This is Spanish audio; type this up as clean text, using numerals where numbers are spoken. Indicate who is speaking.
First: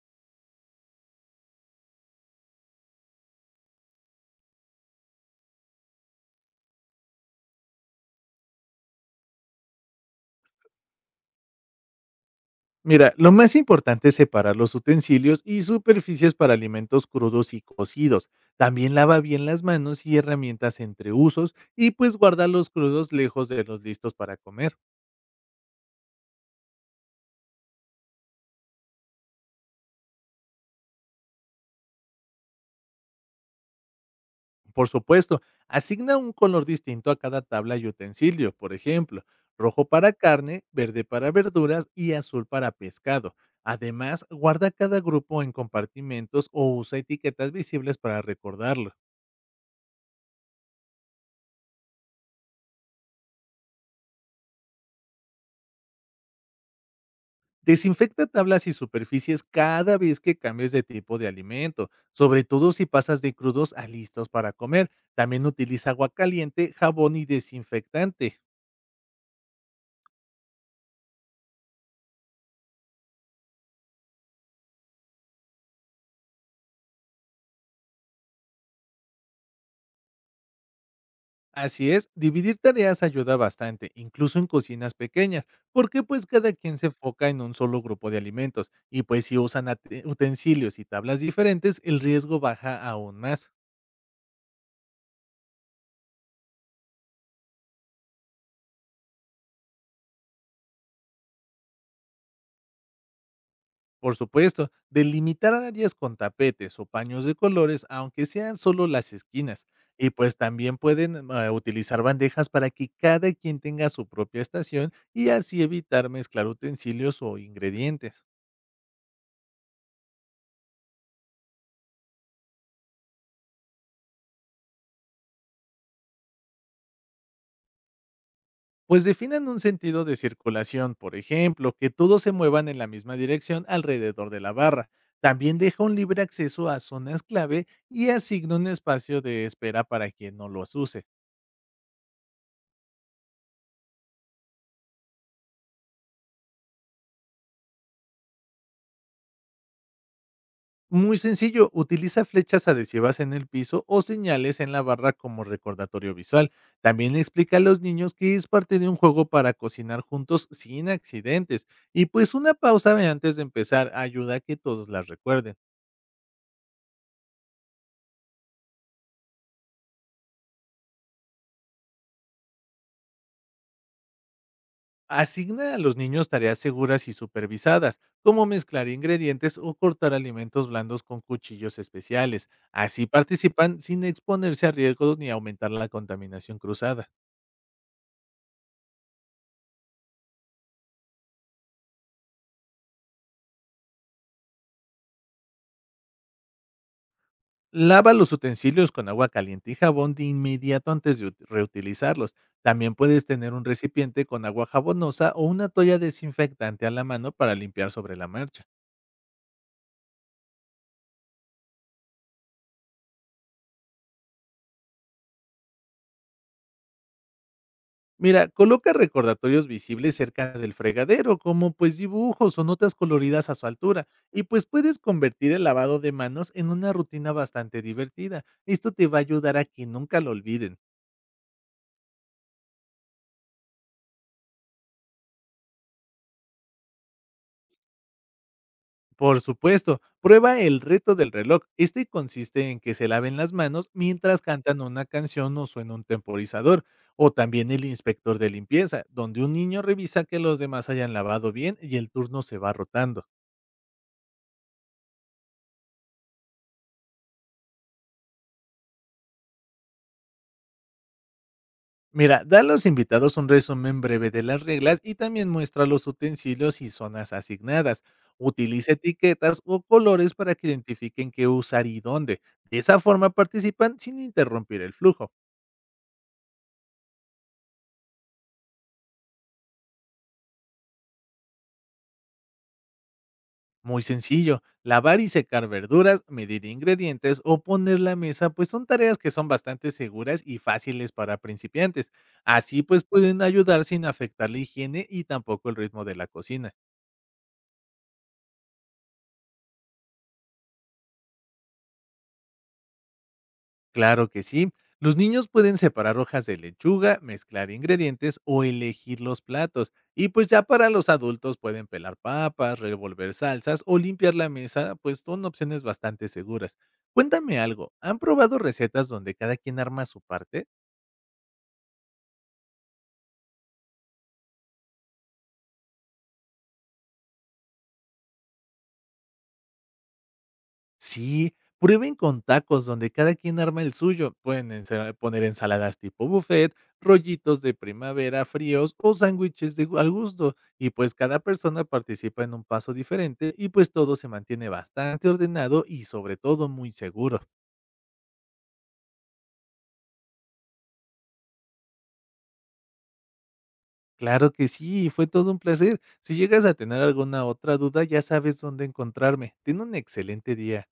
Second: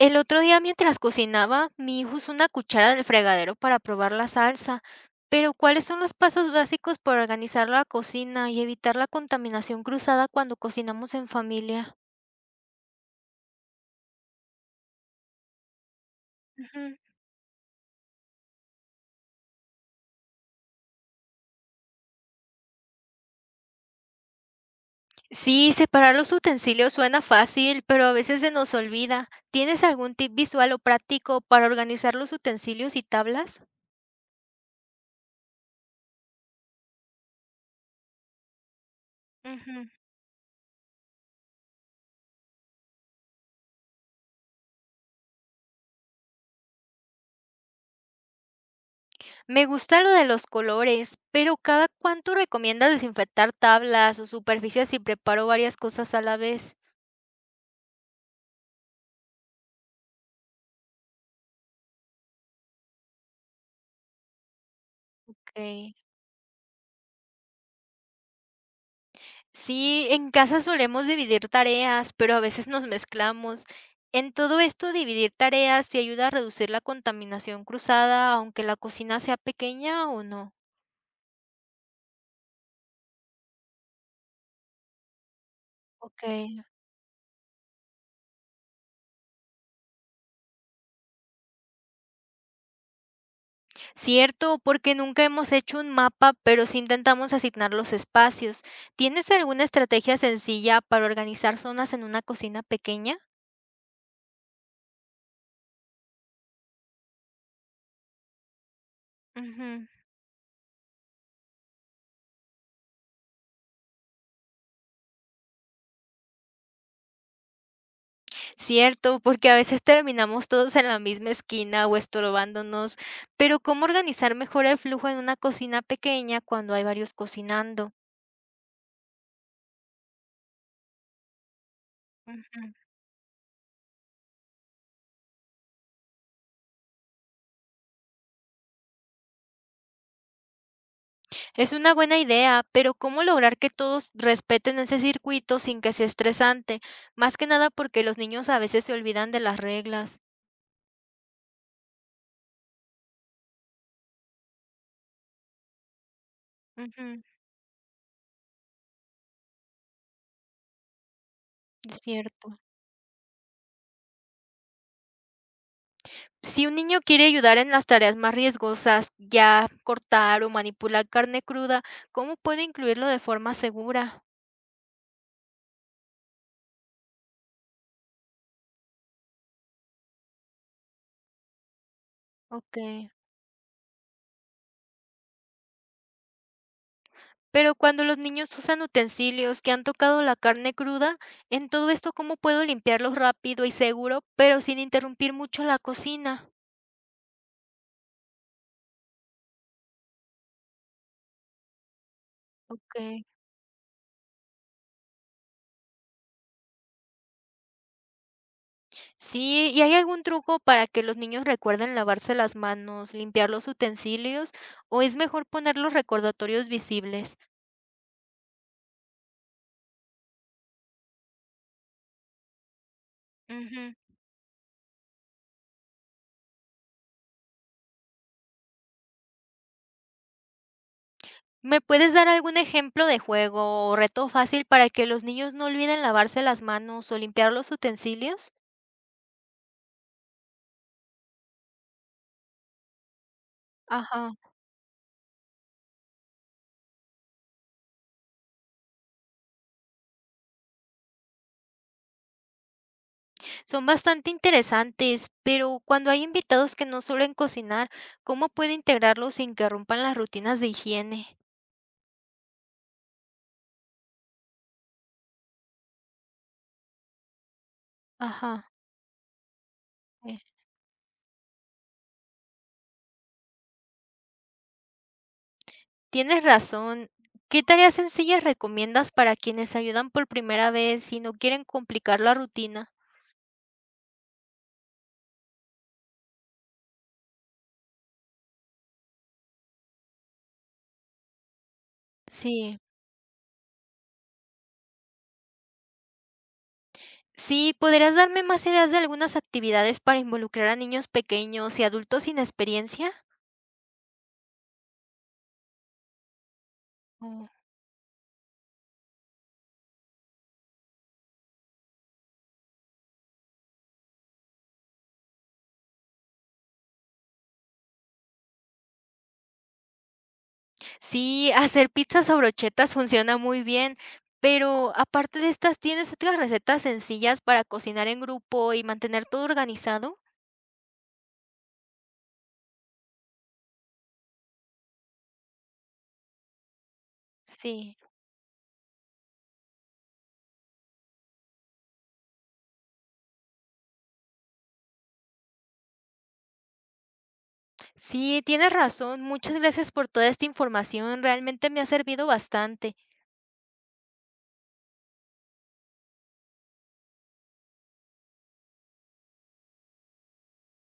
Speaker 1: El otro día mientras cocinaba, mi hijo usó una cuchara del fregadero para probar la salsa, pero ¿cuáles son los pasos básicos para organizar la cocina y evitar la contaminación cruzada cuando cocinamos en familia?
Speaker 2: Mira, lo más importante es separar los utensilios y superficies para
Speaker 1: Ujú.
Speaker 2: alimentos crudos y cocidos. También lava bien las manos y herramientas entre usos y pues guarda los crudos lejos de los listos para comer.
Speaker 1: Sí, separar los utensilios suena fácil, pero a veces se nos olvida. ¿Tienes algún tip visual o práctico para organizar los utensilios y tablas?
Speaker 2: Por supuesto, asigna un color distinto a cada tabla y utensilio, por ejemplo, rojo
Speaker 1: Ujú.
Speaker 2: para carne, verde para verduras y azul para pescado. Además, guarda cada grupo en compartimentos o usa etiquetas visibles para recordarlo.
Speaker 1: Me gusta lo de los colores, pero ¿cada cuánto recomiendas desinfectar tablas o superficies si preparo varias cosas a la vez?
Speaker 2: Desinfecta tablas y superficies cada vez que cambies de tipo de alimento, sobre todo si pasas de crudos a listos para comer. También utiliza
Speaker 1: Ok.
Speaker 2: agua caliente, jabón y desinfectante.
Speaker 1: Sí, en casa solemos dividir tareas, pero a veces nos mezclamos. En todo esto, dividir tareas te ayuda a reducir la contaminación cruzada, aunque la cocina sea pequeña o no.
Speaker 2: Así es, dividir tareas ayuda bastante, incluso en cocinas pequeñas, porque
Speaker 1: Ok.
Speaker 2: pues cada quien se enfoca en un solo grupo de alimentos y pues si usan utensilios y tablas diferentes, el riesgo baja aún más.
Speaker 1: Cierto, porque nunca hemos hecho un mapa, pero sí intentamos asignar los espacios. ¿Tienes alguna estrategia sencilla para organizar zonas en una cocina pequeña?
Speaker 2: Por supuesto, delimitar áreas con tapetes o paños de colores, aunque sean solo las esquinas.
Speaker 1: Ujú.
Speaker 2: Y pues también pueden utilizar bandejas para que cada quien tenga su propia estación y así evitar mezclar utensilios o ingredientes.
Speaker 1: Cierto, porque a veces terminamos todos en la misma esquina o estorbándonos, pero ¿cómo organizar mejor el flujo en una cocina pequeña cuando hay varios cocinando?
Speaker 2: Pues definan un sentido de circulación, por ejemplo, que todos se
Speaker 1: Ujú.
Speaker 2: muevan en la misma dirección alrededor de la barra. También deja un libre acceso a zonas clave y asigna un espacio de espera para quien no los use.
Speaker 1: Es una buena idea, pero ¿cómo lograr que todos respeten ese circuito sin que sea estresante? Más que nada porque los niños a veces se olvidan de las reglas.
Speaker 2: Muy sencillo, utiliza flechas adhesivas en el piso o señales en la barra como recordatorio visual. También le
Speaker 1: Ujú,
Speaker 2: explica a los niños que es parte de un juego para cocinar juntos sin accidentes.
Speaker 1: es
Speaker 2: Y pues una
Speaker 1: cierto.
Speaker 2: pausa de antes de empezar ayuda a que todos las recuerden.
Speaker 1: Si un niño quiere ayudar en las tareas más riesgosas, ya cortar o manipular carne cruda, ¿cómo puede incluirlo de forma segura?
Speaker 2: Asigna a los niños tareas seguras y supervisadas, como mezclar ingredientes o cortar alimentos blandos con cuchillos especiales.
Speaker 1: Ok.
Speaker 2: Así participan sin exponerse a riesgos ni aumentar la contaminación cruzada.
Speaker 1: Pero cuando los niños usan utensilios que han tocado la carne cruda, en todo esto, ¿cómo puedo limpiarlos rápido y seguro, pero sin interrumpir mucho la cocina?
Speaker 2: Lava los utensilios con agua caliente y jabón de inmediato antes de reutilizarlos. También puedes
Speaker 1: Ok.
Speaker 2: tener un recipiente con agua jabonosa o una toalla desinfectante a la mano para limpiar sobre la marcha.
Speaker 1: Sí, ¿y hay algún truco para que los niños recuerden lavarse las manos, limpiar los utensilios, o es mejor poner los recordatorios visibles?
Speaker 2: Mira, coloca recordatorios visibles cerca del fregadero, como pues dibujos o notas coloridas a su
Speaker 1: Ujú.
Speaker 2: altura, y pues puedes convertir el lavado de manos en una rutina bastante divertida. Esto te va a ayudar a que nunca lo olviden.
Speaker 1: ¿Me puedes dar algún ejemplo de juego o reto fácil para que los niños no olviden lavarse las manos o limpiar los utensilios?
Speaker 2: Por supuesto, prueba el reto del reloj. Este consiste en que se laven las manos
Speaker 1: Ajá.
Speaker 2: mientras cantan una canción o suena un temporizador, o también el inspector de limpieza, donde un niño revisa que los demás hayan lavado bien y el turno se va rotando.
Speaker 1: Son bastante interesantes, pero cuando hay invitados que no suelen cocinar, ¿cómo puedo integrarlos sin que rompan las rutinas de higiene?
Speaker 2: Mira, da a los invitados un resumen breve de las reglas y también muestra los utensilios y zonas asignadas.
Speaker 1: Ajá,
Speaker 2: Utiliza etiquetas o colores
Speaker 1: eh,
Speaker 2: para que identifiquen qué usar y dónde. De esa forma participan sin interrumpir el flujo.
Speaker 1: tienes razón. ¿Qué tareas sencillas recomiendas para quienes ayudan por primera vez y no quieren complicar la rutina?
Speaker 2: Muy sencillo, lavar y secar verduras, medir ingredientes o poner la mesa, pues son tareas que son bastante seguras y fáciles para principiantes.
Speaker 1: Sí.
Speaker 2: Así pues pueden ayudar sin afectar la higiene y tampoco el ritmo de la cocina.
Speaker 1: Sí, ¿podrías darme más ideas de algunas actividades para involucrar a niños pequeños y adultos sin experiencia?
Speaker 2: Claro que sí, los niños pueden separar hojas de lechuga, mezclar ingredientes o elegir los platos. Y pues ya para los adultos pueden pelar papas, revolver salsas o limpiar la mesa, pues son opciones bastante seguras. Cuéntame algo, ¿han probado recetas donde cada quien arma su parte?
Speaker 1: Sí, hacer pizza sobre brochetas funciona muy bien, pero aparte de estas, ¿tienes otras recetas sencillas para cocinar en grupo y mantener todo organizado?
Speaker 2: Sí, prueben con tacos donde cada quien arma el suyo. Pueden poner ensaladas tipo buffet, rollitos de
Speaker 1: Sí,
Speaker 2: primavera fríos o sándwiches al gusto. Y pues cada persona participa en un paso diferente y pues todo se mantiene bastante ordenado y sobre todo muy seguro.
Speaker 1: sí, tienes razón. Muchas gracias por toda esta información. Realmente me ha servido bastante.
Speaker 2: Claro que sí, fue todo un placer. Si llegas a tener alguna otra duda, ya sabes dónde encontrarme. Ten un excelente día.